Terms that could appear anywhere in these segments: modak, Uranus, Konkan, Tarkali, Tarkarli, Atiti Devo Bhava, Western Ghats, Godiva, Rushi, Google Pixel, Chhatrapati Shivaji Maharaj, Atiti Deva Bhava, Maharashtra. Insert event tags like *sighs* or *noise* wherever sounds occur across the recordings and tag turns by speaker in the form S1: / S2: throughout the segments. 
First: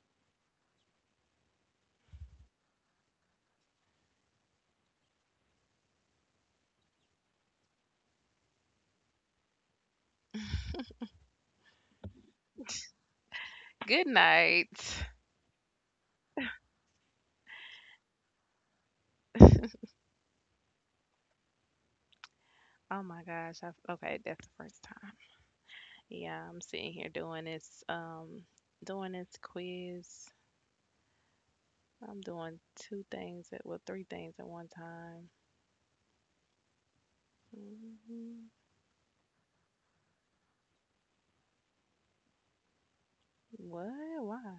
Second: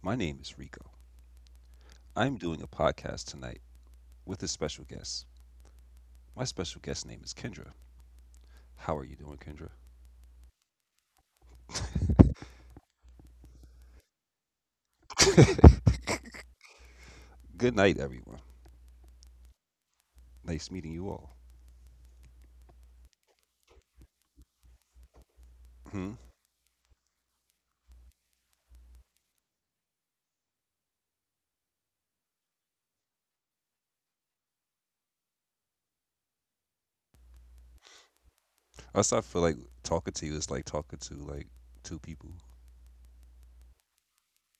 S1: My name is Rico. I'm doing a podcast tonight with a special guest. My special guest name is Kendra. How are you doing, Kendra?
S2: Good night.
S1: Good night, everyone. Nice meeting you all.
S2: Oh my gosh. Okay, that's the first time.
S1: Hmm.
S2: Yeah, I'm sitting here doing this quiz. I'm doing two things at well, three things at one time. hmm
S1: Also, I feel like talking to you is like talking to two people.
S2: What? Why?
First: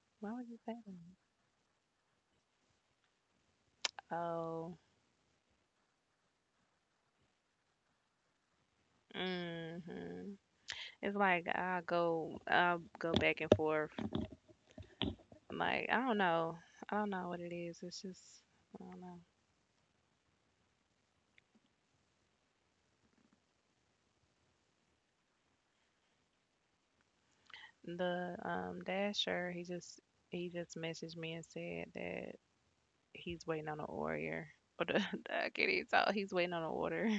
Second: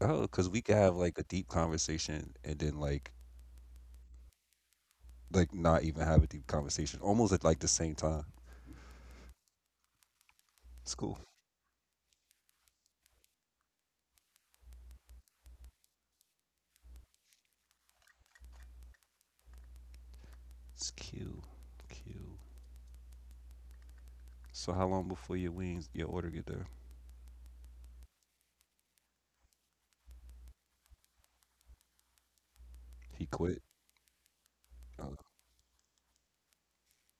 S1: Oh,
S2: Why would
S1: because
S2: you
S1: we
S2: say
S1: could have like a deep conversation and then like
S2: that? Oh.
S1: like not even have a deep conversation, almost at like the same time.
S2: hmm
S1: It's
S2: It's
S1: cool.
S2: like I go back and forth. Like I don't know. I don't know what it is. It's just I don't know.
S1: It's Q. Q. So how long before your wings, your order get there?
S2: The Dasher, he just messaged me and said that
S1: He
S2: he's
S1: quit.
S2: waiting on an order. Or the,
S1: Oh.
S2: *laughs* I can't even talk. He's waiting on an order. *laughs*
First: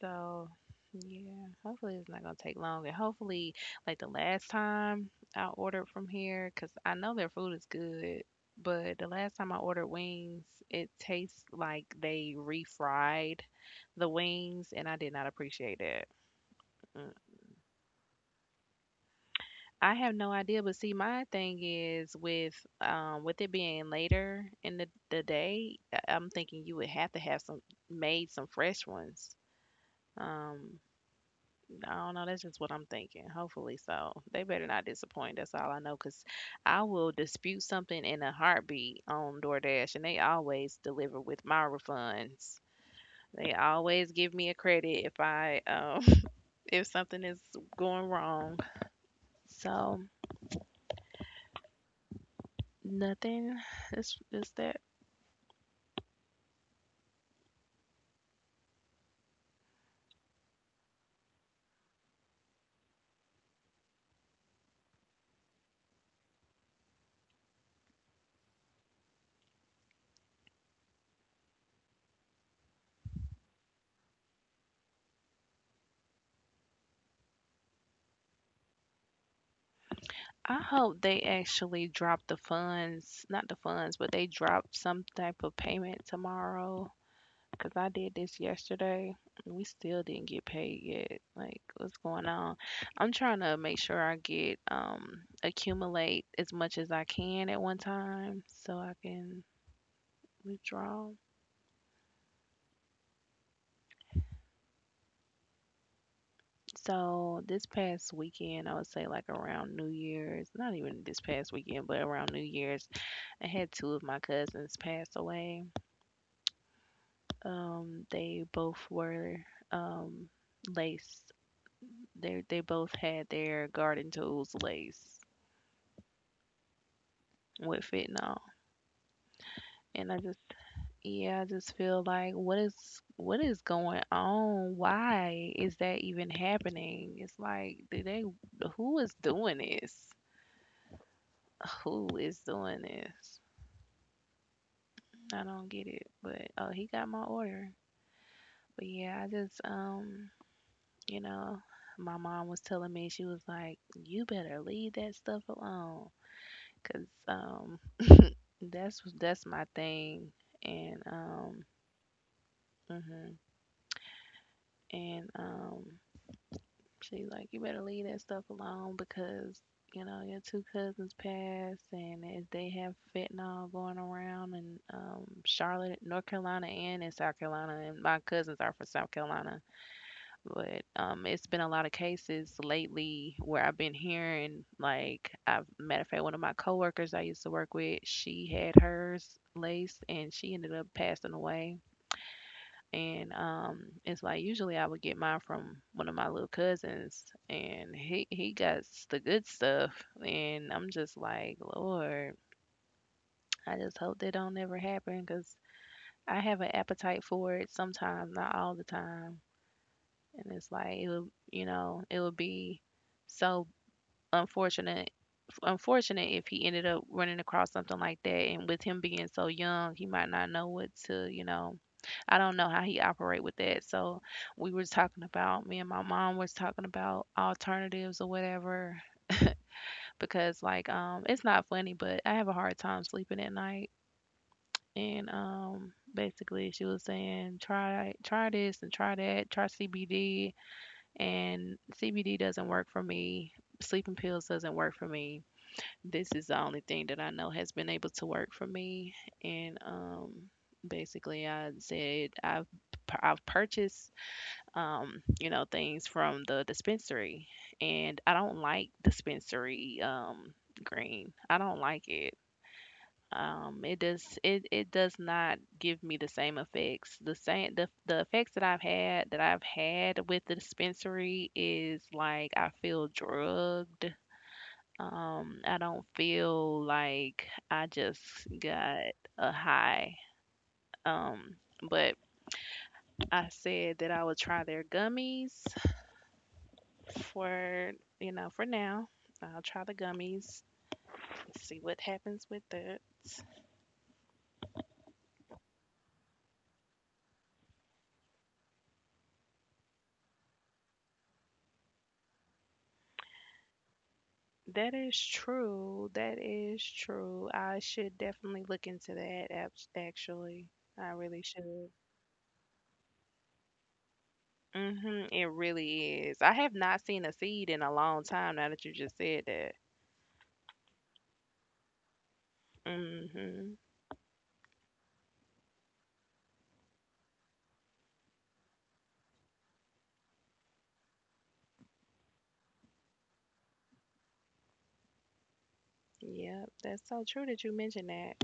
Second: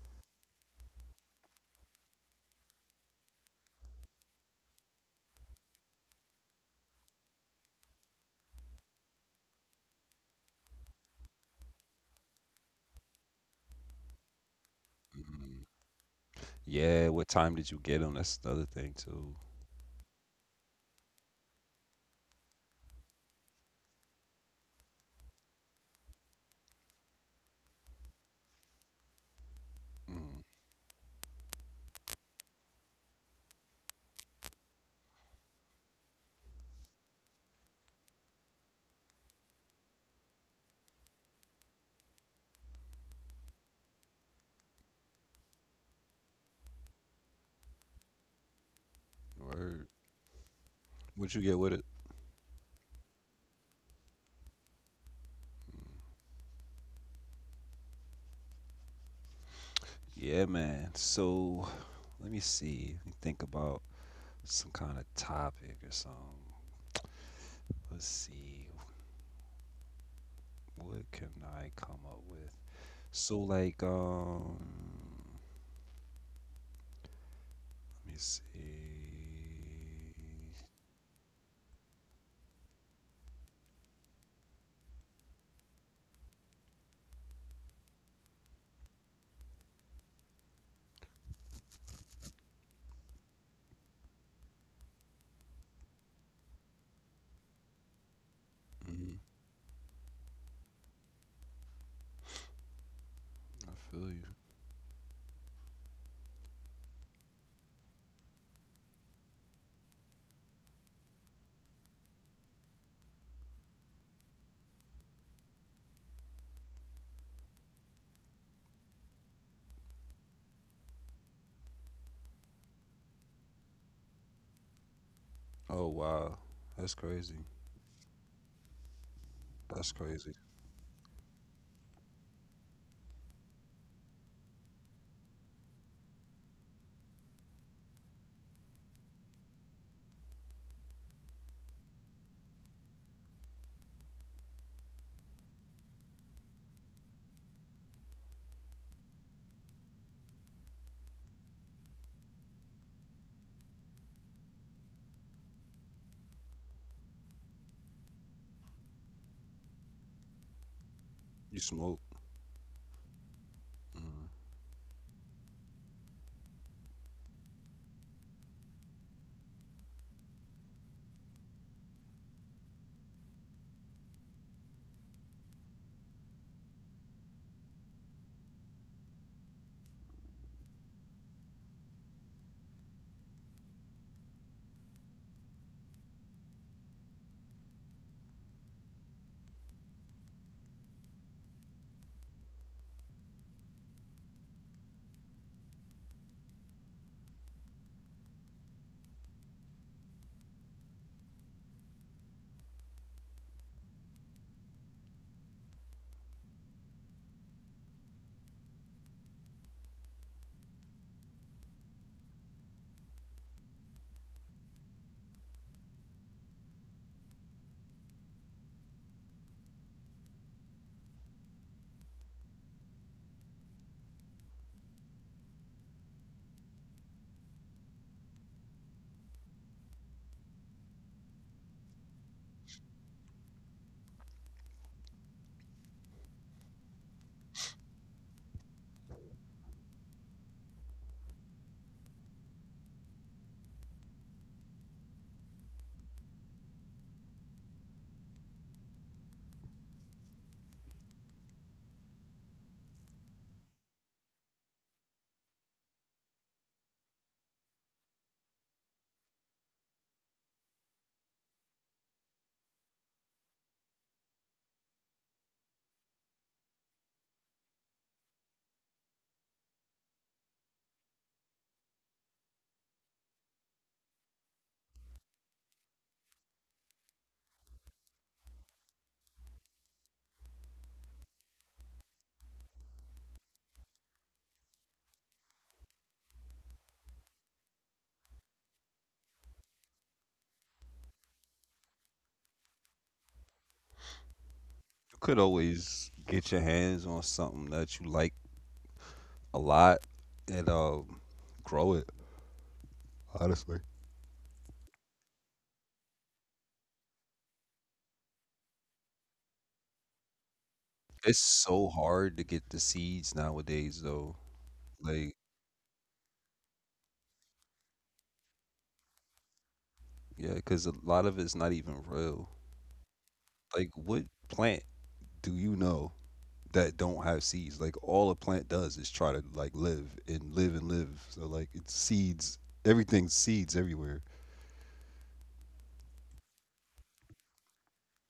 S2: So yeah, hopefully it's not gonna take long, and hopefully, like the last time I ordered from here, cause I know their food is good. But the last time I ordered wings, it tastes like they refried the wings, and I did not
S1: Mm.
S2: appreciate that.
S1: Yeah,
S2: Mm-mm.
S1: what time did you get them? That's another thing too.
S2: I have no idea, but see, my thing is with it being later in the day, I'm thinking you would have to have some made some fresh ones.
S1: Mm.
S2: Um, I don't know. That's just what I'm thinking. Hopefully, so they better not disappoint. That's all I know, cause I will dispute something in a heartbeat on DoorDash, and they always deliver with my refunds. They always give me a credit if I *laughs* if something is going wrong.
S1: Word.
S2: So
S1: What you get with it?
S2: nothing. It's that
S1: Yeah, man. So let me see. Let me think about some kind of topic or something. Let's see. What can I come up with? So let me see.
S2: I hope they actually drop the funds, not the funds, but they drop some type of payment tomorrow. Cause I did this yesterday and we still didn't get paid yet. Like, what's going on? I'm trying to make sure I get accumulate as much as I can at one time so I
S1: Hmm
S2: can withdraw.
S1: I feel you.
S2: So this past weekend, I would say like around New Year's, not even this past weekend, but around New Year's, I had two of my cousins pass away. They both were um, laced. They both had their garden tools laced
S1: Oh wow, that's crazy.
S2: with fentanyl,
S1: That's
S2: and I
S1: crazy.
S2: just yeah, I just feel like what is going on? Why is that even happening? It's like do they who is doing this? Who is doing this? I don't get it. But oh, he got my order. But yeah, I just. You know, my mom was telling me, she was like, you better leave that stuff alone, 'cause that's my thing. And
S1: You smoke.
S2: hmm
S1: Mm.
S2: and She's like, you better leave that stuff alone because you know your two cousins passed, and if they have fentanyl going around in Charlotte, North Carolina, and in South Carolina, and my cousins are from South Carolina. But it's been a lot of cases lately where I've been hearing, like, I've matter of fact, one of my coworkers I used to work with, she had hers laced and she ended up passing away. And it's like usually I would get mine from one of my little cousins, and he got the good stuff, and I'm just like, Lord, I just hope that don't ever happen, 'cause I have an appetite for it sometimes, not all the time. And it's like it would, you know, it would be so unfortunate unfortunate if he ended up running across something like that, and with him being so young, he might not know what to, you know, I don't know how he operate with that. So we were talking about, me and my mom was talking about alternatives or whatever, because like it's not funny, but I have a hard time sleeping at night. And um, basically she was saying try this and try that, try CBD, and CBD doesn't work for me. Sleeping pills doesn't work for me. This is the only thing that I know has been able to work for me. And basically, I said I've purchased you know, things from the dispensary, and I don't like dispensary green. I don't like it. Um, it does it does not give me the same effects, the same the effects that I've had with the dispensary is like I feel drugged. Um, I don't feel like I just got a high. Um, but I said that I would try their gummies for, you know, for now I'll try the gummies, see what happens with that.
S1: You could always get your hands on something that you like a lot and grow it. Honestly,
S2: That is true. That is true. I should definitely look into that, actually. I really
S1: it's
S2: should.
S1: so hard to get the seeds nowadays, though.
S2: It
S1: Like,
S2: really is. I have not seen a seed in a long time now that you just said that.
S1: yeah, because a lot of it's not even real.
S2: hmm
S1: Like, what plant do you know that don't have seeds? Like, all a plant does is try to like live and live and live. So like, it's seeds. Everything's seeds everywhere.
S2: Yep, that's so true that you mentioned that.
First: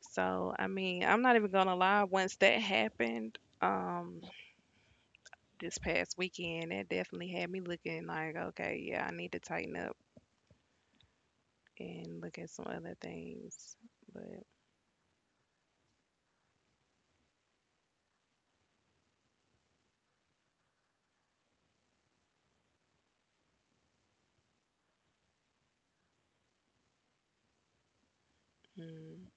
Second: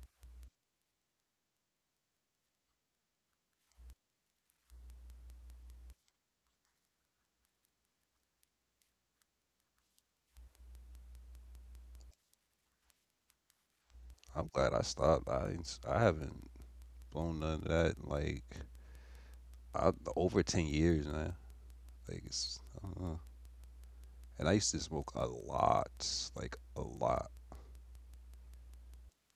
S2: So, I mean, I'm not even gonna lie, once that happened, this past weekend, that definitely had me looking like, okay, yeah, I need to tighten up and look at some other things. But,
S1: I'm glad I stopped. I ain't s- I haven't blown none of that. Like, I, over 10 years now. Like, it's I don't know. And I used to smoke a lot, like a lot.
S2: mm,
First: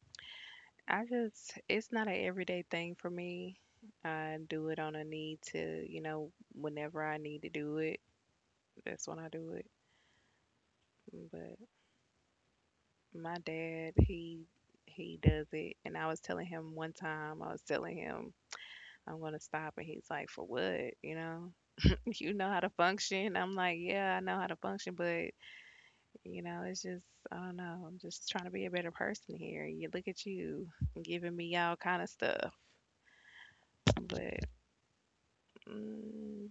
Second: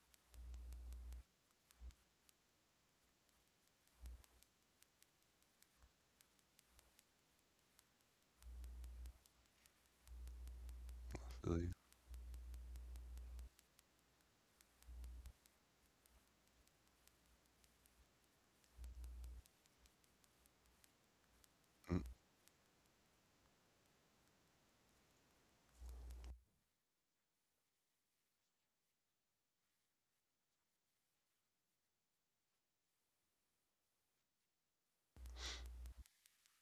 S2: I just, it's not an everyday thing for me. I do it on a need to, you know, whenever I need to do it, that's when I do it. But
S1: Really.
S2: my dad, he does it, and I was telling him one time, I was telling him I'm gonna stop, and he's like, "For what? You know,
S1: Mm.
S2: *laughs* you know how to function." I'm like, "Yeah, I know how to function, but you know, it's just I don't know. I'm just trying to be a better person here. You look at you giving me all kind of stuff, but." Mm,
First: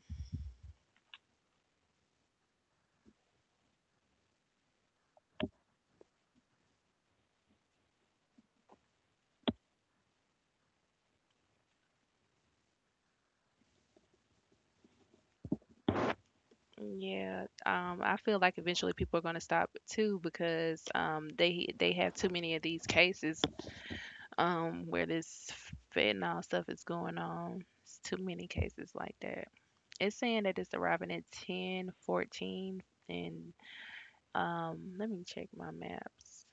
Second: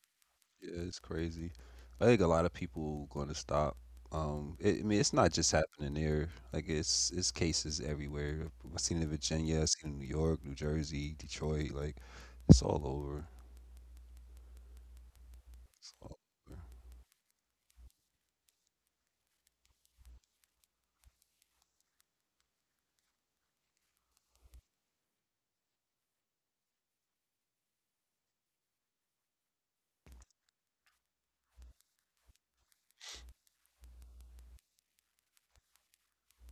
S1: Yeah, it's crazy. I think a lot of people going to stop. I mean, it's not just happening there. Like it's cases everywhere. I've seen it in Virginia, I've seen it in New York, New Jersey, Detroit. Like it's all over. It's all-
S2: Yeah, I feel like eventually people are going to stop too because they have too many of these cases where this fentanyl stuff is going on. It's too many cases like that. It's saying that it's arriving at 10:14, and let me check my maps.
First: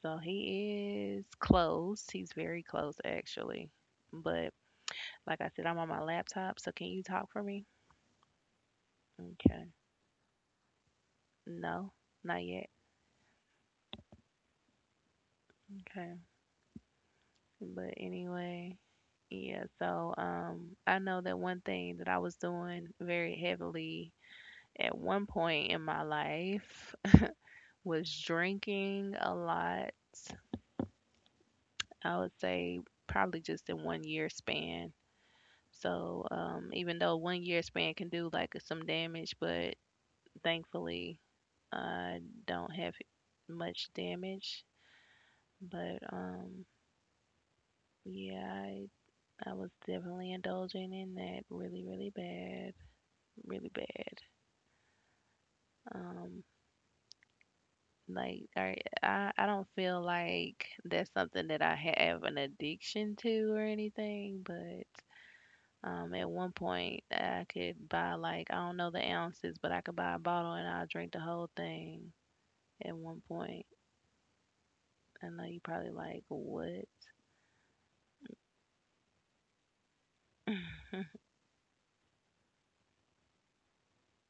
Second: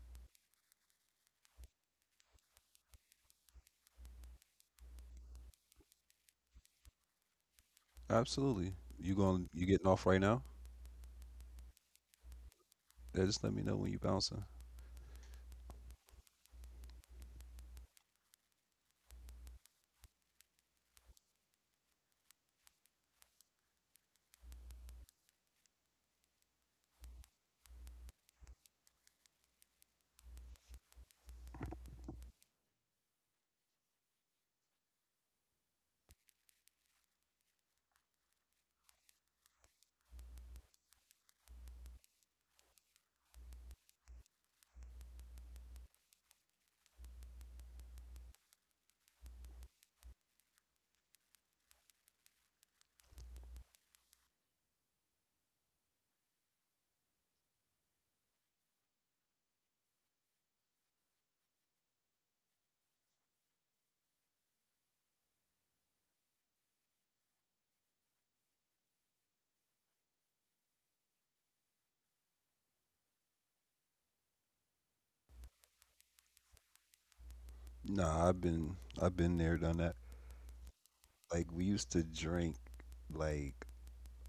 S2: So he is close. He's very close actually. But like I said, I'm on my laptop, so can you talk for me?
S1: absolutely. You going? You
S2: Okay.
S1: getting off right now?
S2: No, not yet.
S1: Yeah, just let me know when you bouncing.
S2: Okay. But anyway, yeah, so I know that one thing that I was doing very heavily at one point in my life *laughs* was drinking a lot. I would say probably just in one year span. So even though one year span can do like some damage, but thankfully I don't have much damage. But yeah, I was definitely indulging in that really, really bad. Really bad. Um, like I, I don't feel like that's something that I have an addiction to or anything, but at one point I could buy like I don't know the ounces, but I could buy a bottle and I'll drink the whole thing at one point. I know you probably like what?
S1: Nah, I've been there, done that. Like we used to drink like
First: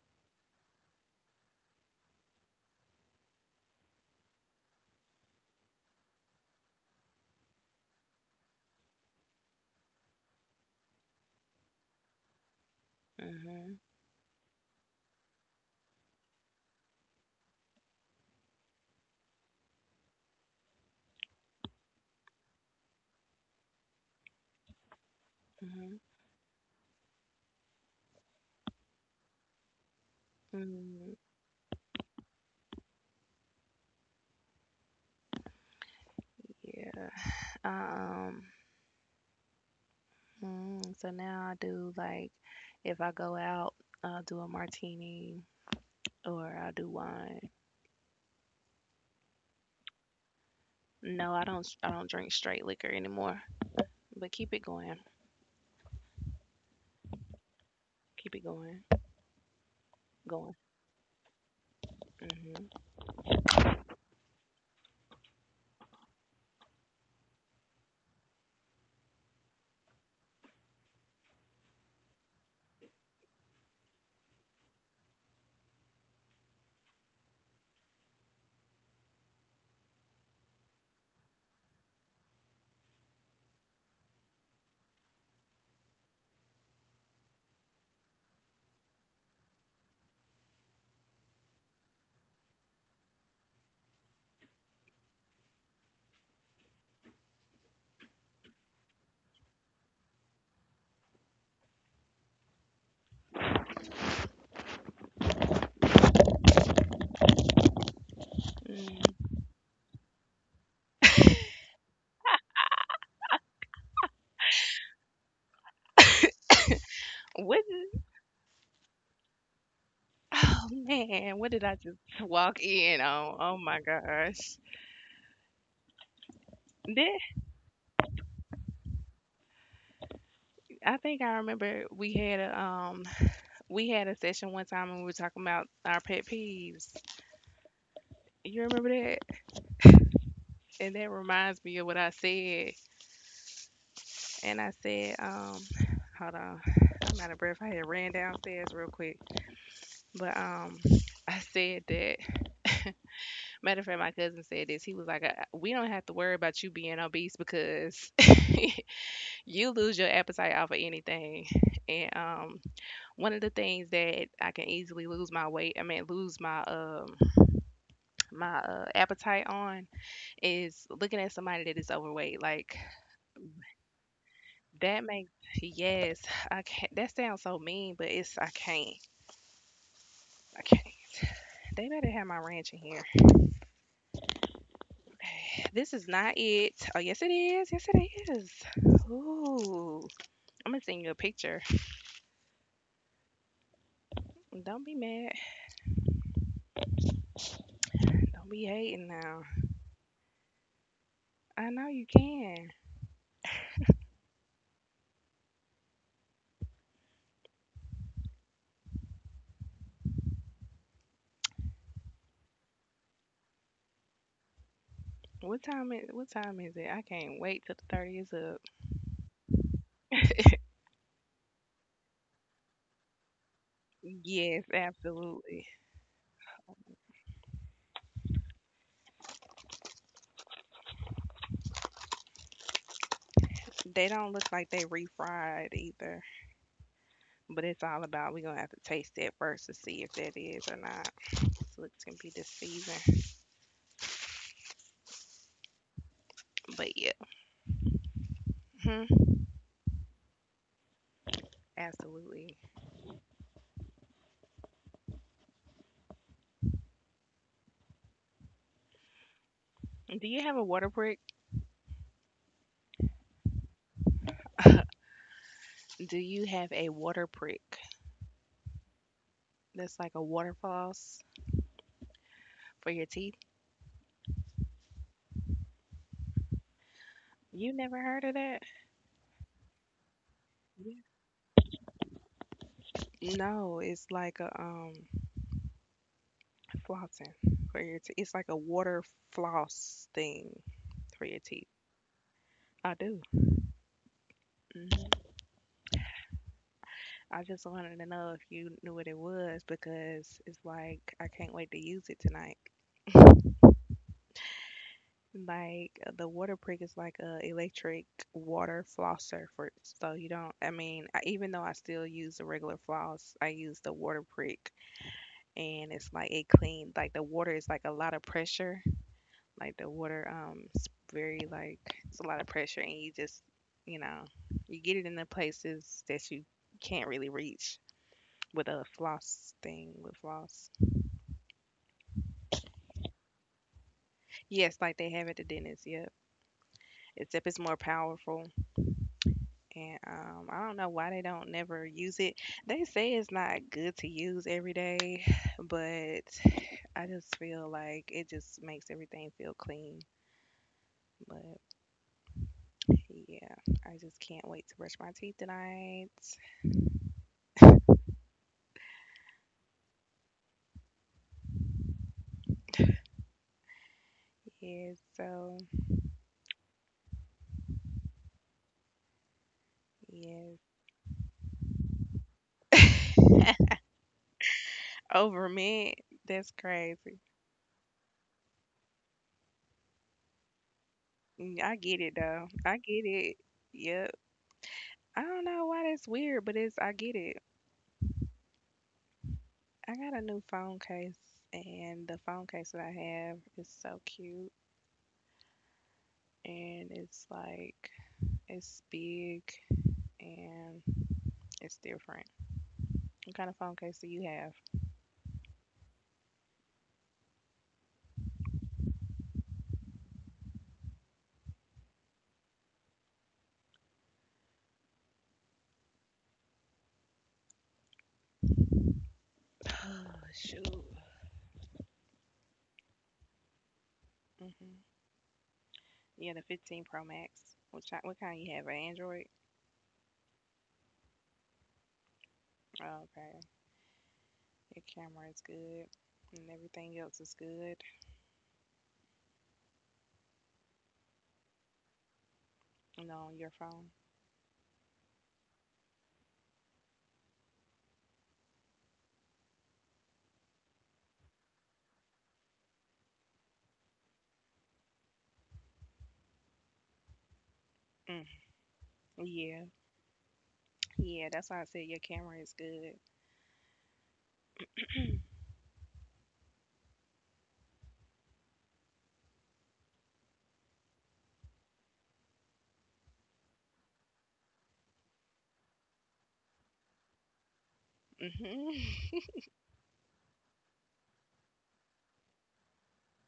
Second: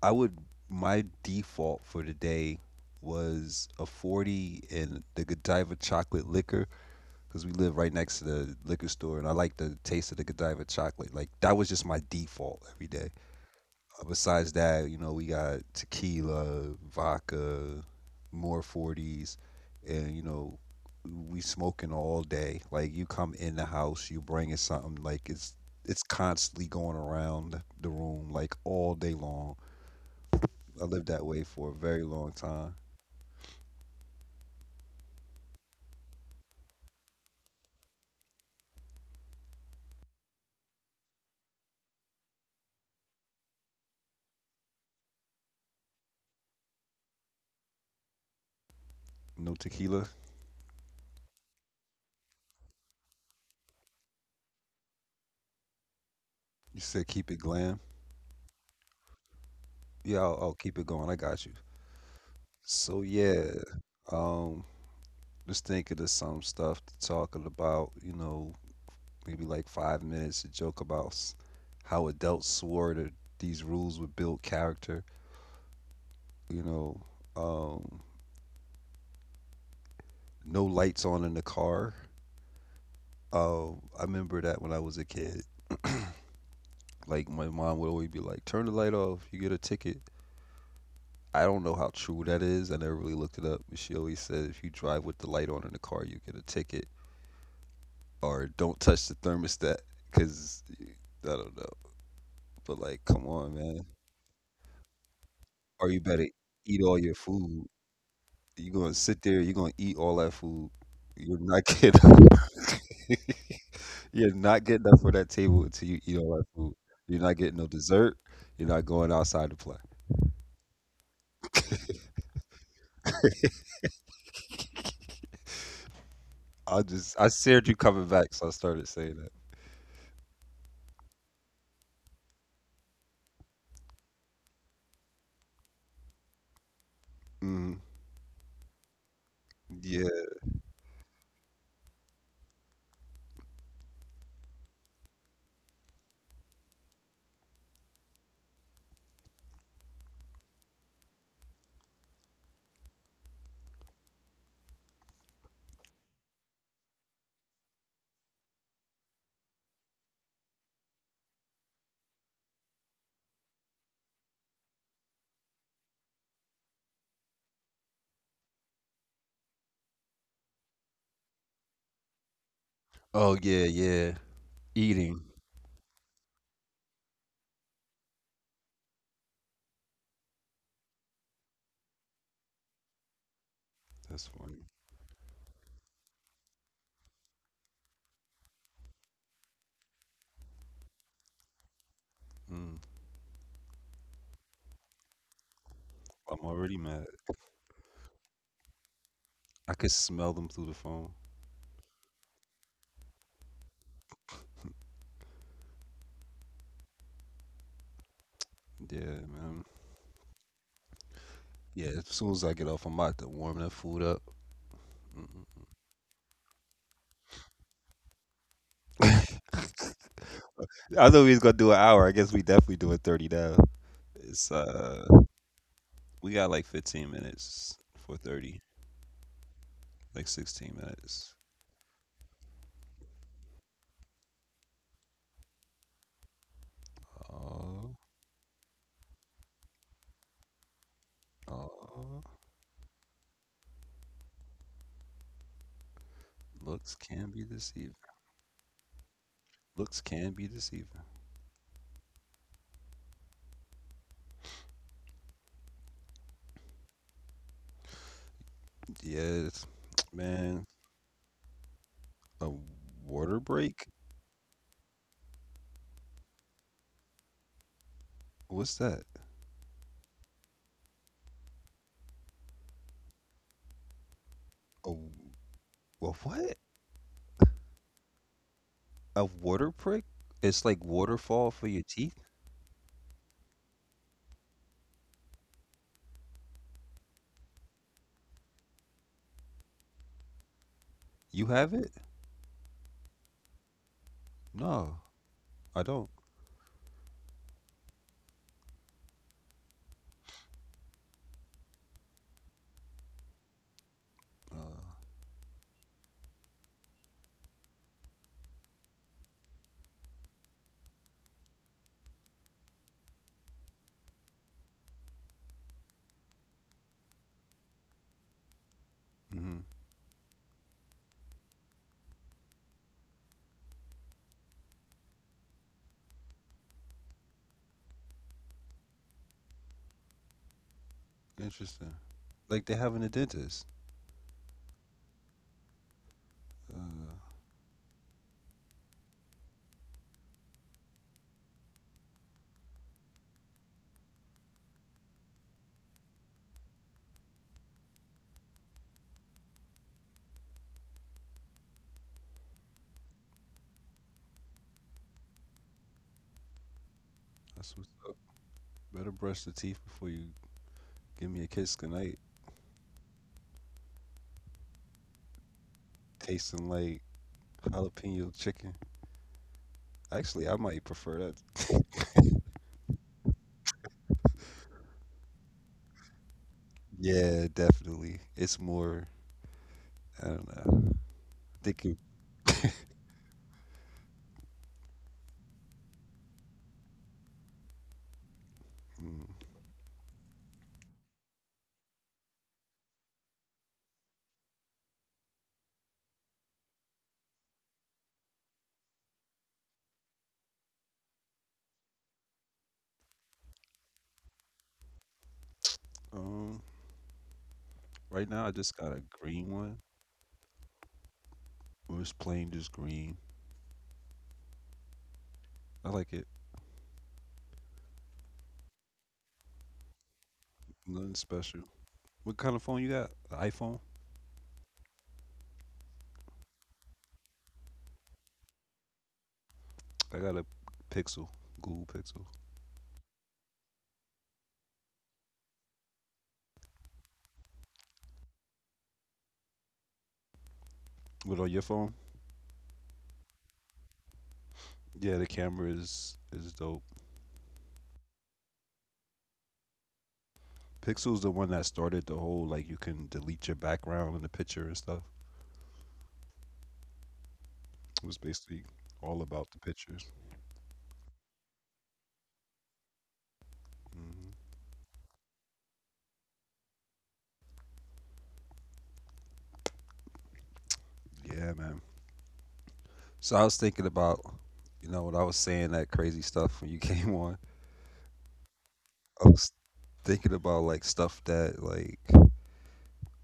S1: I would my default for the day was a 40 and the Godiva chocolate liquor because we live right next to the liquor store and I like the taste of the Godiva chocolate. Like that was just my default every day.
S2: Mhm,
S1: Besides that, you know, we got tequila, vodka, more 40s and you know, we smoking all day. Like you come in the house, you bringing something like it's
S2: mhm,
S1: it's constantly going around the room like all day long. I lived
S2: mm,
S1: that way for a very long time.
S2: yeah. Um, so now I do like if I go out, I'll do a martini or I'll do wine.
S1: No tequila.
S2: No, I don't. I don't drink straight liquor anymore. But keep it going.
S1: You said keep it glam.
S2: Keep it going.
S1: Yeah, I'll
S2: Going.
S1: keep it going. I got you.
S2: Mm-hmm.
S1: So yeah, um, just thinking of some stuff to talk about. You know, maybe like 5 minutes to joke about how adults swore that these rules would build character. You know, um, no lights on in the car. I remember that when I was a kid. *clears throat* Like my mom would always be like, "Turn the light off. You get a ticket." I don't know how true that is. I never really looked it up. But she always said if you drive with the light on in the car, you get a ticket. Or don't touch the thermostat because I don't know. But like, come on, man. Or you better eat all your food. You're going to sit
S2: Mm.
S1: there. You're going to eat all that food. You're not getting *laughs* you're not getting up for that table until you eat all that food. You're not getting
S2: What?
S1: no dessert. You're not going outside to play.
S2: Oh man, what did I just walk in on? Oh my gosh.
S1: I
S2: Then
S1: just I said you coming back, so I started saying that.
S2: I think I remember we had a session one time and we were talking about our pet peeves.
S1: Mm,
S2: You remember that?
S1: yeah.
S2: And that reminds me of what I said. And I said hold on. I'm out of breath. I had ran downstairs real quick. But I said that matter of fact, my cousin said this. He was like, we don't have to worry about you being obese because *laughs* you lose your appetite off of anything." *laughs* And one of the things that I can easily lose my weight, I mean, lose my *tsk* my appetite on is looking at somebody that is overweight. Like
S1: Oh yeah, yeah.
S2: that
S1: Eating.
S2: makes yes, I can't. That sounds so mean, but it's I can't. I can't. They better have my ranch in here. *sighs*
S1: That's funny.
S2: This is not it. Oh yes, it is. Yes, it is. Ooh. I'm gonna send you a picture.
S1: Mm.
S2: Don't be mad.
S1: I'm already mad.
S2: Don't be hating now.
S1: I could smell them through the phone.
S2: I know you can.
S1: Yeah, man. Yeah, as soon as I get off, I'm about to warm that food up.
S2: What time is it? I can't wait till the 30th is up.
S1: I thought we was gonna do an hour. I guess we definitely doing 30 now. It's
S2: Yes, absolutely.
S1: we got like 15 minutes for 30, like 16 minutes.
S2: They don't look like they refried either. But it's
S1: Oh,
S2: all about we're gonna have to taste that first to see if that is or not. This looks can be
S1: oh,
S2: deceiving.
S1: looks
S2: But yeah,
S1: can be deceiving.
S2: mhm,
S1: Looks can be deceiving.
S2: absolutely.
S1: Yes,
S2: Do you have a
S1: man.
S2: water prick?
S1: A water break?
S2: Do you have a water prick?
S1: What's that?
S2: That's like a water floss for your teeth.
S1: A, w- a what?
S2: You never heard of that?
S1: A water prick? It's like waterfall for your teeth?
S2: No, it's like a flossing for your teeth. It's like a water floss thing for your
S1: You
S2: teeth.
S1: have it?
S2: I do.
S1: No,
S2: hmm
S1: I don't.
S2: I just wanted to know if you knew what it was because it's like I can't wait to use it tonight.
S1: Uh,
S2: Like the water prick is like a electric water flosser for so you don't. I mean, I, even though I still use the regular floss, I use the water prick and it's like it clean. Like the water is like a lot of pressure.
S1: hmm
S2: Like the water, it's very like it's a lot of pressure, and you just, you know, you get it in the places that you can't really reach with a floss thing with floss.
S1: interesting. Like they have in the dentist.
S2: Yes, like they have at the dentist. Yep.
S1: Uh,
S2: Except it's more powerful, and I don't know why they don't never use it. They say it's not good to use every day, but I just feel like it just makes everything feel clean. But yeah, I just can't wait to brush my teeth tonight.
S1: that's what's up. Better brush the teeth before you give me a kiss goodnight.
S2: Yes, so
S1: Tasting like jalapeno chicken. Actually, I
S2: yes.
S1: might prefer that.
S2: Over me, that's
S1: *laughs*
S2: crazy.
S1: Yeah, definitely. It's more. I don't know.
S2: Mm,
S1: They
S2: I
S1: could.
S2: get it though. I get it. Yep. I don't know why that's weird, but it's I get it.
S1: Mm,
S2: I got a new phone case, and the phone case that I have is so cute, and it's like it's big and it's different. What kind of phone case do you have?
S1: um, right now I just got a green one. It was plain, just green. I like it.
S2: Oh, shoot.
S1: Nothing special. What kind of phone you got? An iPhone?
S2: Hmm. Yeah, the 15 Pro Max. Which what kind you have? An Android?
S1: I got a Pixel, Google Pixel.
S2: Oh, okay. Your camera is good and everything else is good.
S1: But on your phone,
S2: And on your phone.
S1: yeah, the camera is dope. Pixel's the one that started the whole like you can delete your background in the picture and stuff. It was
S2: Mm,
S1: basically all about the
S2: yeah.
S1: pictures.
S2: Yeah, that's why I said your camera is good.
S1: Hmm Yeah, man. So I was thinking about, you know, when I was saying that crazy stuff when you *laughs* came on,
S2: Hmm. *laughs*
S1: I was thinking about like stuff that like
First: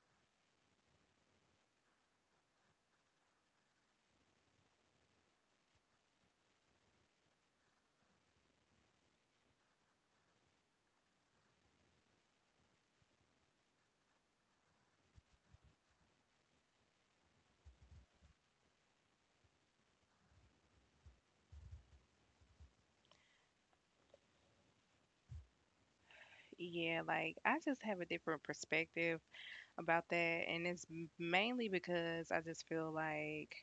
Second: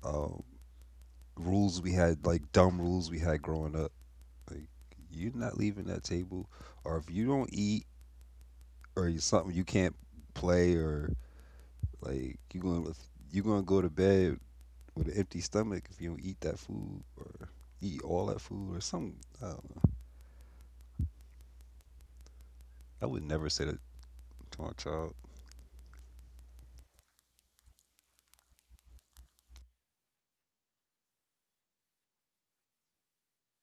S1: um, rules we had, like dumb rules we had growing up. Like you're not leaving that table, or if you don't eat, or you something you can't play, or like you gonna go to bed with an empty stomach if you don't eat that food or eat all that food or something. I don't know. I would never say that to my child.
S2: Yeah, like I just have a different perspective about that. And it's mainly because I just feel like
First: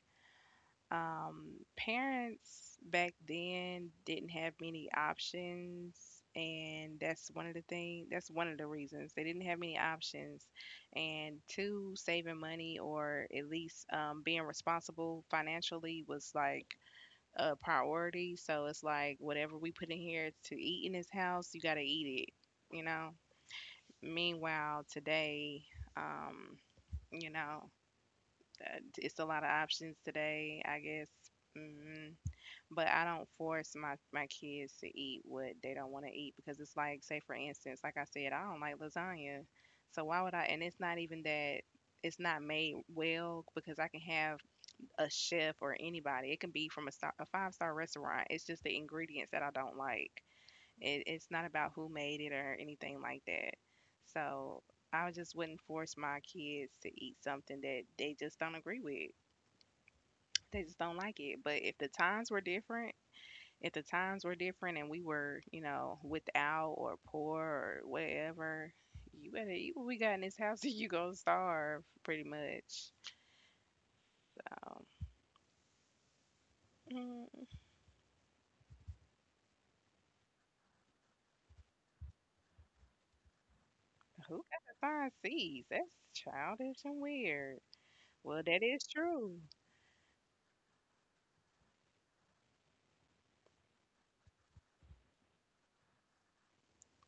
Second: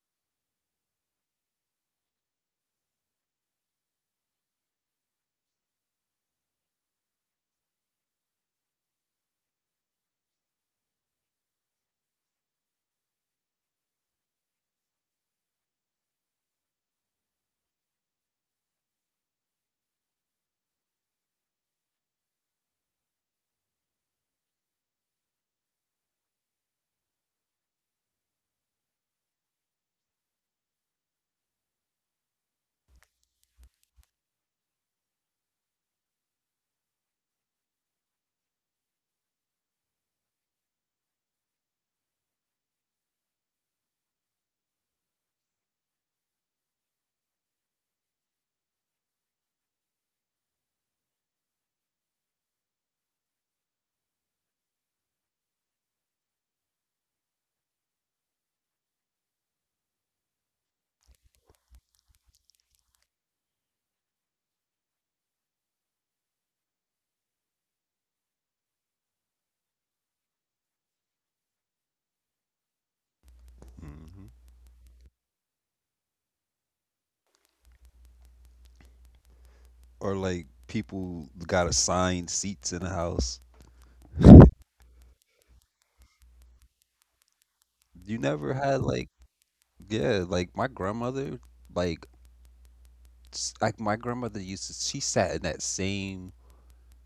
S2: Parents back then didn't have many options, and that's one of the thing. That's one of the reasons they didn't have many options, and two, saving money or at least being responsible financially was like a priority. So it's like whatever we put in here to eat in this house, you gotta eat it, you know. Meanwhile, today, um, you know, it's a lot of options today. I guess. Mm. But I don't force my kids to eat what they don't want to eat because it's like, say for instance, like I said, I don't like lasagna, so why would I? And it's not even that it's not made well, because I can have a chef or anybody. It can be from a, star, a five-star restaurant. It's just the ingredients that I don't like. It's not about who made it or anything like that. So I just wouldn't force my kids to eat something that they just don't agree with. They just don't like it. But if the times were different, if the times were different and we were, you know, without or poor or whatever, you better eat what we got in this house *laughs* or you gonna starve pretty much.
S1: Hmm
S2: Um, mm,
S1: Or like people got assigned seats in the house.
S2: who got the five C's? That's childish and weird.
S1: You
S2: Well,
S1: never
S2: that is
S1: had like
S2: true.
S1: yeah, like my grandmother, like like my grandmother used to. She sat in that same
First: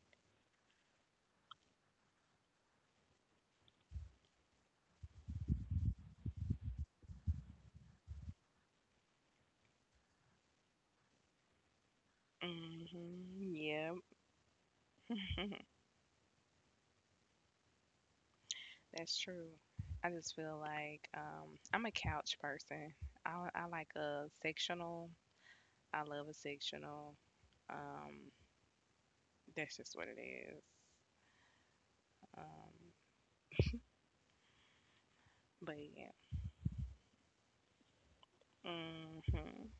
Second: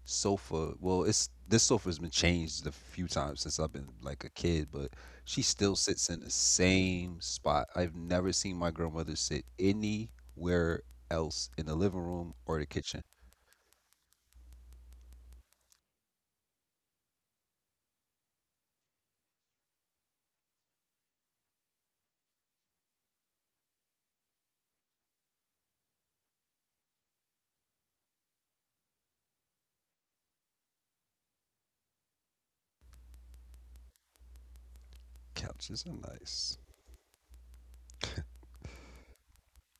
S1: sofa. Well, it's this sofa's been changed a few times since I've been like a kid, but she still sits in the same spot. I've never seen my grandmother sit anywhere else in the living room or the kitchen.
S2: Hmm. Yeah, *laughs* that's true. I just feel like I'm a couch person. I like a sectional. I love a sectional. Um, that's just what it is. Um, But
S1: Couches are
S2: yeah.
S1: nice.
S2: Mhm.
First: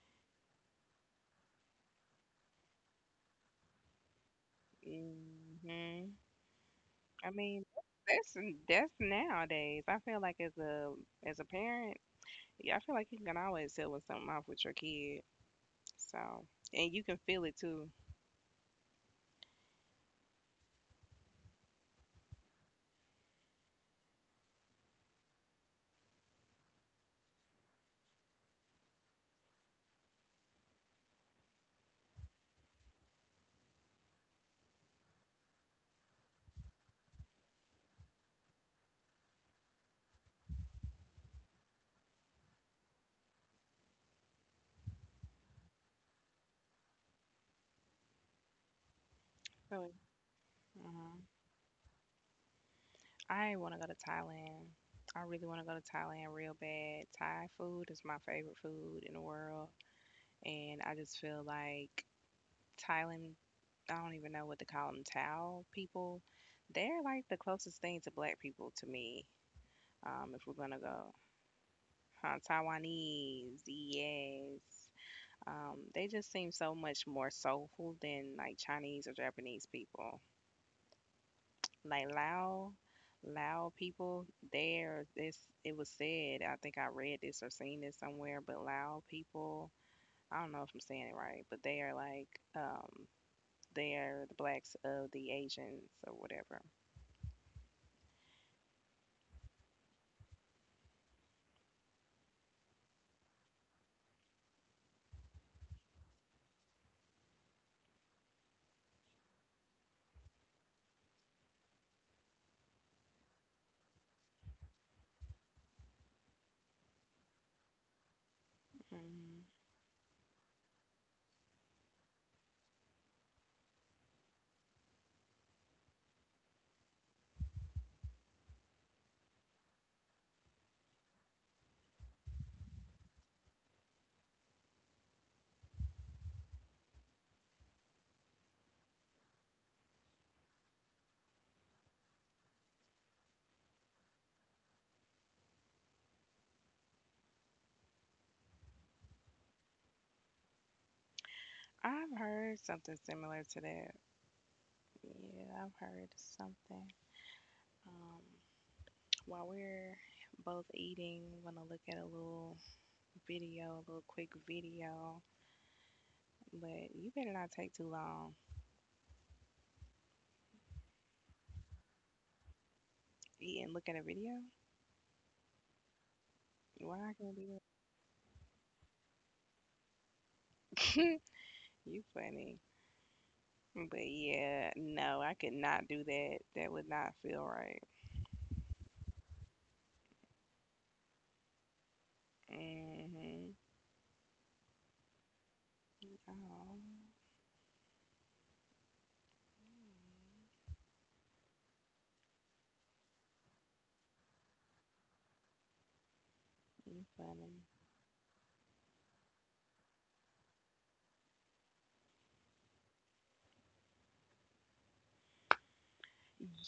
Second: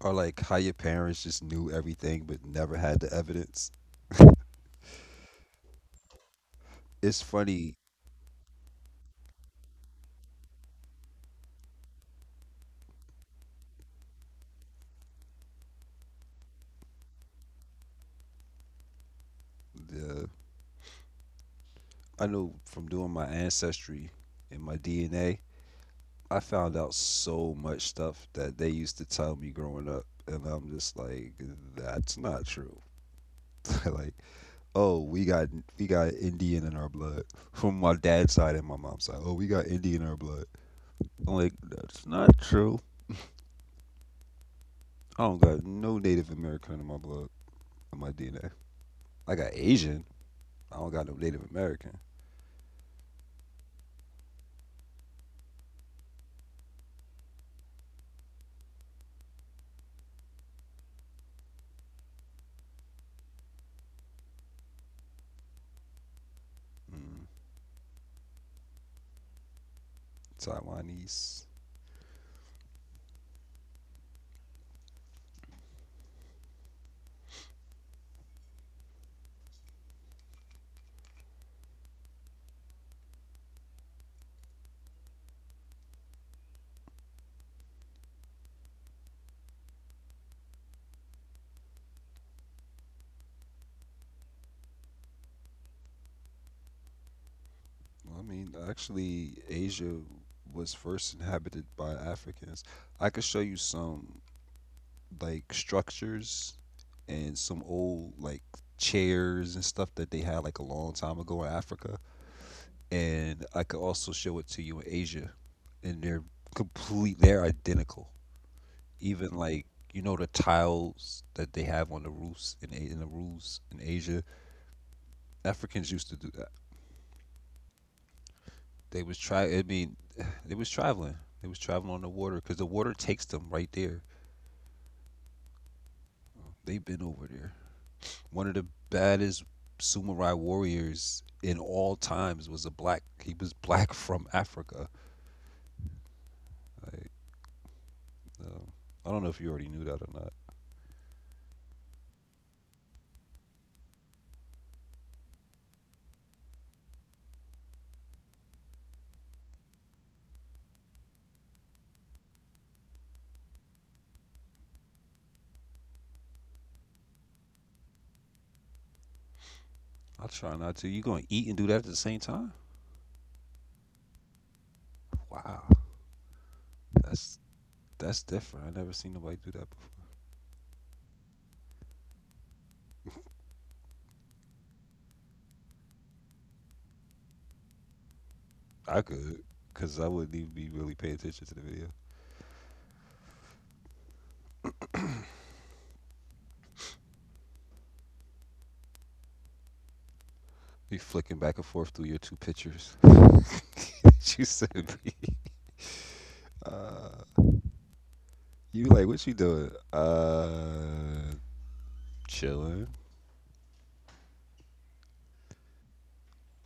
S1: Or like how your parents just knew everything but never had the evidence.
S2: Mhm.
S1: It's
S2: I mean,
S1: funny.
S2: that's that's nowadays. I feel like as a parent, yeah, I feel like you can always tell when something off with your kid. So, and you can feel it too.
S1: The I know from doing my ancestry and my DNA. I found out so much stuff that they used to tell me growing up, and I'm just like, that's not true. *laughs* Like, oh, we got we got Indian in our blood *laughs* from my dad's side and my mom's side. Oh, we got Indian in our blood. I'm like, that's not true. I don't got no Native American in my blood, in my DNA. I got
S2: So,
S1: Asian. I don't got no
S2: mhm.
S1: Native American.
S2: I want to go to Thailand. I really want to go to Thailand real bad. Thai food is my favorite food in the world, and I just feel like Thailand. I don't even know what to call them, Tao people. They're like
S1: Mm,
S2: the closest thing to black people to me, if we're gonna go.
S1: Taiwanese.
S2: Huh, Taiwanese, yes. They just seem so much more soulful than like Chinese or Japanese people. Like Lao, people, there, this it was said. I think I read this or seen this somewhere, but Lao people, I don't know if I'm saying it right, but they are like um, they are the blacks of the Asians or whatever.
S1: Well, I mean, actually, Asia was first inhabited by Africans. I could show you some like structures and some old like chairs and stuff that they had like a long time ago in Africa. And I could also show it to you in Asia. And they're identical. Even
S2: Mm.
S1: like you know the tiles that they have on the roofs in the roofs in Asia. Africans used to do that. They was try I mean *sighs* they was traveling. They was traveling on the water because the water takes them right there. They've been over there. One of the baddest samurai warriors in all times was a black. He was black from Africa. Like, um, I don't know if you already knew that or not.
S2: I've heard something similar to that. Yeah, I've heard something. Um, While we're both eating, I'm gonna look at a little video, a little quick video. But you better not take too long.
S1: I try not to. You gonna eat and do that at the same time?
S2: Eat and look at a video?
S1: Wow,
S2: Why I can't
S1: that's
S2: do
S1: that's different. I never seen nobody do that before.
S2: that? *laughs* You funny. But yeah, no, I could not do that. That would not feel right.
S1: I could, cause I wouldn't even be really paying attention to the video.
S2: Hmm. Oh,
S1: Be flicking back and forth through your two pictures. *laughs* You sent me.
S2: you
S1: Uh,
S2: funny.
S1: you like what you doing? Chilling.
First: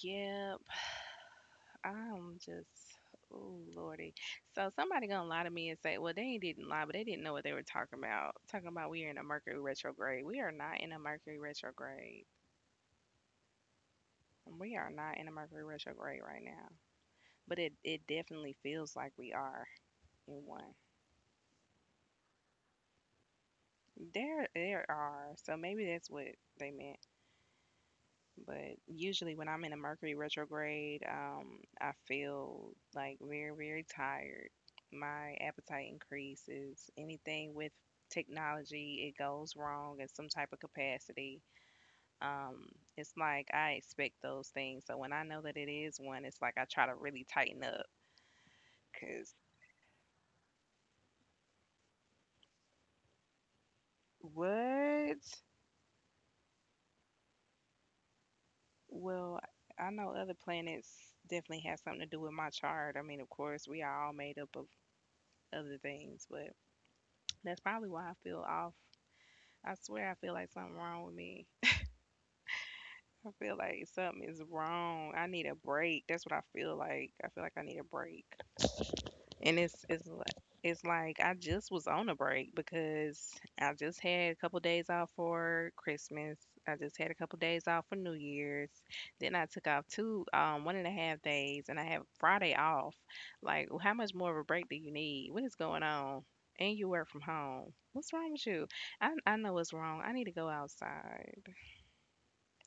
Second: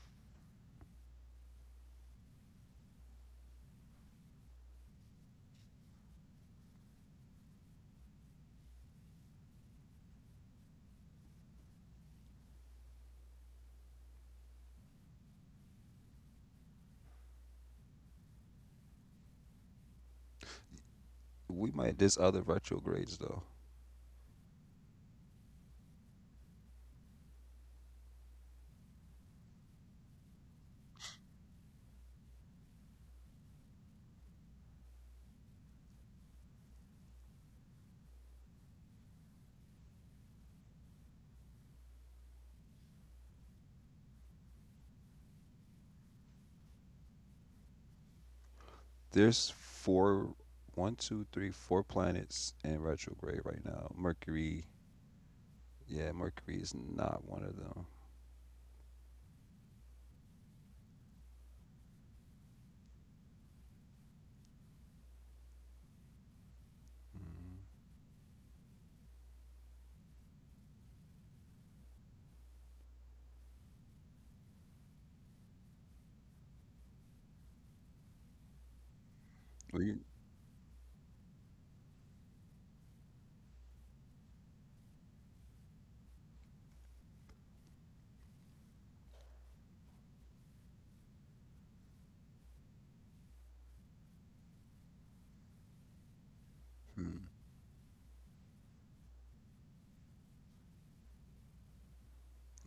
S2: Yeah, I'm just, oh lordy. So somebody gonna lie to me and say, well, they didn't lie, but they didn't know what they were talking about. Talking about we are in a Mercury retrograde. We are not in a Mercury retrograde. We are not in a Mercury retrograde right now. But it definitely feels like we are in one.
S1: We might. There's other retrogrades though.
S2: There are. So maybe that's what they meant. But usually when I'm in a Mercury retrograde, I feel like very, very tired. My appetite increases. Anything with technology, it goes wrong in some type of capacity. Um, it's like I expect those things. So when I know that it is one, it's like I try to really tighten up. Cause
S1: There's four, one, two, three, four planets in retrograde right now. Mercury,
S2: what?
S1: yeah, Mercury is not one of them.
S2: Well, I know other planets definitely have something to do with my chart. I mean, of course, we are all made up of other things, but that's
S1: Mm.
S2: probably why I feel off. I swear I feel like something wrong with me. *laughs* I feel like something is wrong. I need a break. That's what I feel like. I feel like I need a break. And
S1: Well,
S2: it's
S1: you,
S2: it's like I just was on a break because I just had a couple days off for Christmas. I just had a couple days off for New Year's. Then I took off two 1.5 days and I have Friday off. Like, "Well, how much more of a break do you need? What is going on? And you work
S1: hmm.
S2: from home. What's wrong with you? I know what's wrong. I need to go outside.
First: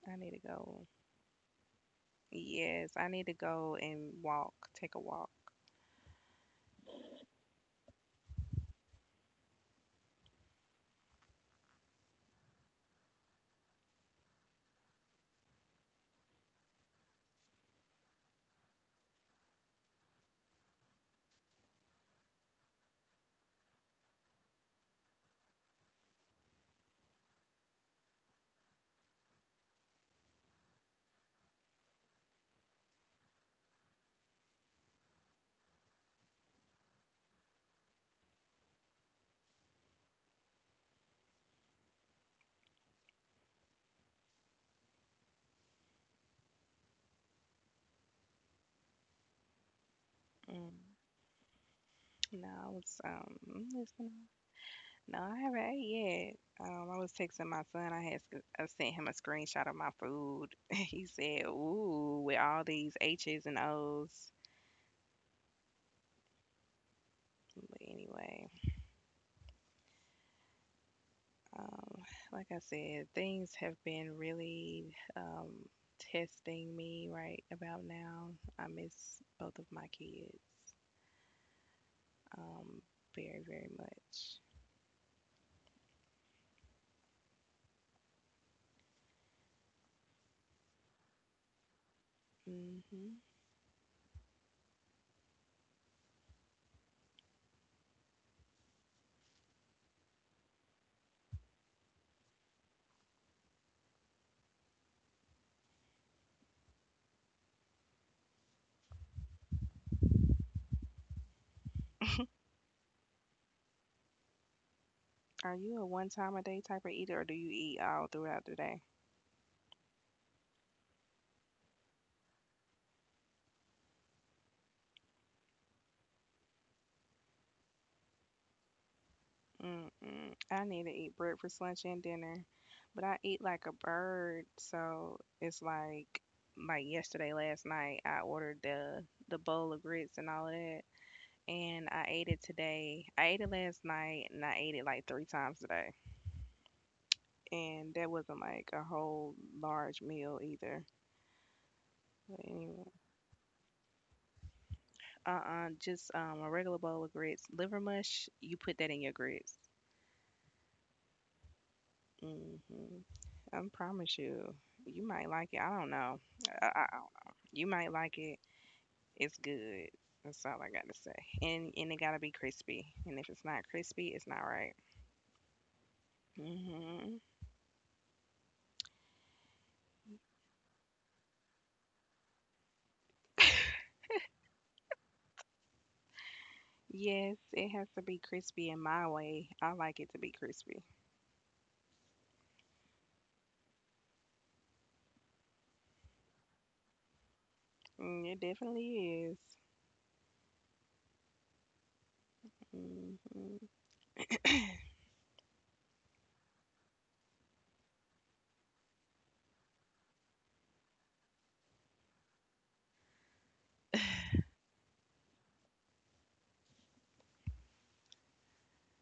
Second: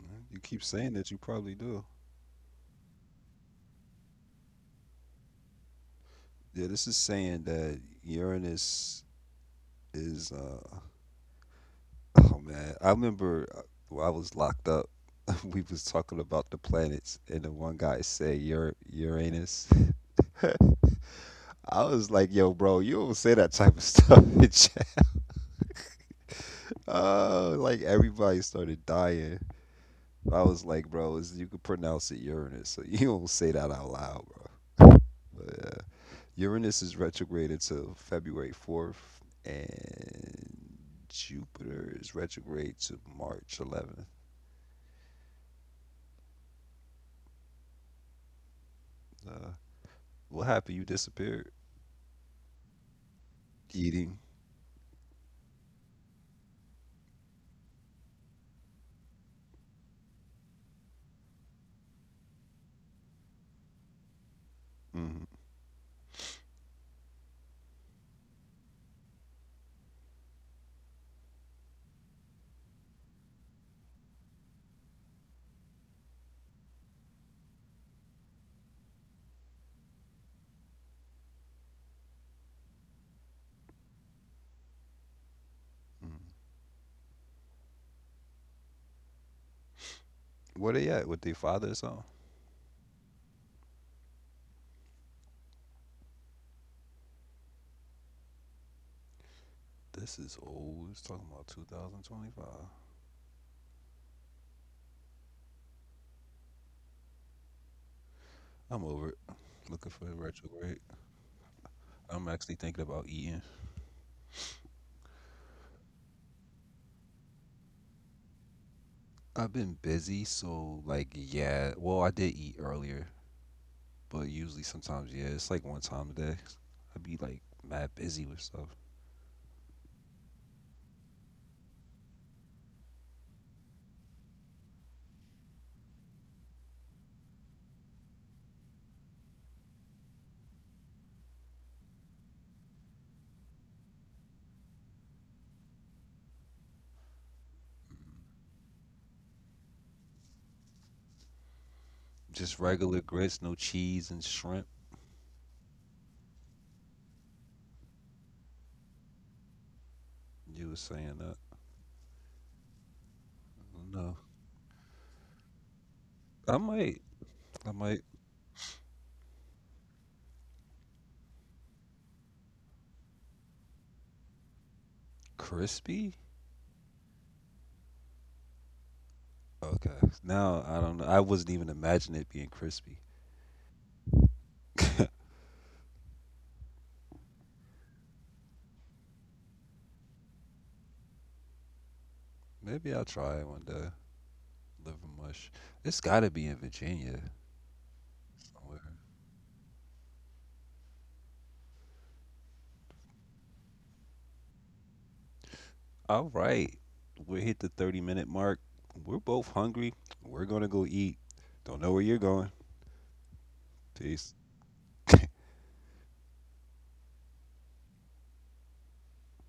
S2: I need
S1: you
S2: to
S1: keep
S2: go.
S1: saying that you probably do.
S2: Yes, I need to go and walk, take a walk.
S1: Yeah, this is saying that Uranus is. *laughs* Oh man, I remember when I was locked up. *laughs* We was talking about the planets, and the one guy said Uranus. *laughs* I was like, "Yo, bro, you don't say that type of *laughs* stuff in chat." *laughs* Oh, like everybody started dying. I was like, bro, is you could pronounce it Uranus, so *laughs* you don't say that out loud, bro. But yeah, Uranus is retrograded to February 4th, and Jupiter is retrograde to March 11th. Uh, what
S2: Mm.
S1: happened? You disappeared.
S2: No, I was
S1: Eating.
S2: listening. No, I haven't ate yet. I was texting my son. I sent him a screenshot of my food. *laughs* He said, "Ooh, with all these H's and O's."
S1: Hmm
S2: But anyway, um, like I said, things have been really testing me right about now. I miss both of my kids, um, very, very much.
S1: hmm Where they at with their father or something?
S2: Hmm.
S1: This is old. It's talking about 2025. I'm over it. Looking for a retrograde. I'm actually thinking about eating.
S2: Are you a one time a day type of eater, or do you eat all throughout the day?
S1: I've been busy, so like yeah. Well, I did eat earlier, but usually, sometimes, yeah, it's like one time a day. I be like mad busy with stuff.
S2: Mm-mm. I need to eat breakfast, lunch, and dinner, but I eat like a bird. So it's like yesterday, last night, I ordered the bowl of grits and all of that, and I ate it today. I ate it last night, and I ate it like three times today, and that wasn't like a whole large meal either. But
S1: Just
S2: anyway,
S1: regular grits, no cheese and shrimp.
S2: uh-uh, just a regular bowl of grits, liver mush. You put that in your grits.
S1: You were saying that?
S2: Hmm. I promise
S1: No,
S2: you, you might like it. I don't know.
S1: I
S2: I don't
S1: might,
S2: know. You
S1: I
S2: might
S1: might
S2: like it. It's good. That's all I got to say. And it gotta be crispy. And if it's not crispy, it's not right.
S1: crispy.
S2: Hmm.
S1: Okay, now I don't know. I wasn't even imagining it being crispy.
S2: Yes, it has to be crispy in my way. I like it to be crispy.
S1: Maybe I'll try it one day. Liver mush. It's got to be in Virginia
S2: Mm, it
S1: somewhere.
S2: definitely is. Hmm.
S1: All right, we hit the 30-minute mark. We're both hungry. We're gonna go eat. Don't know where you're going. Peace. *laughs*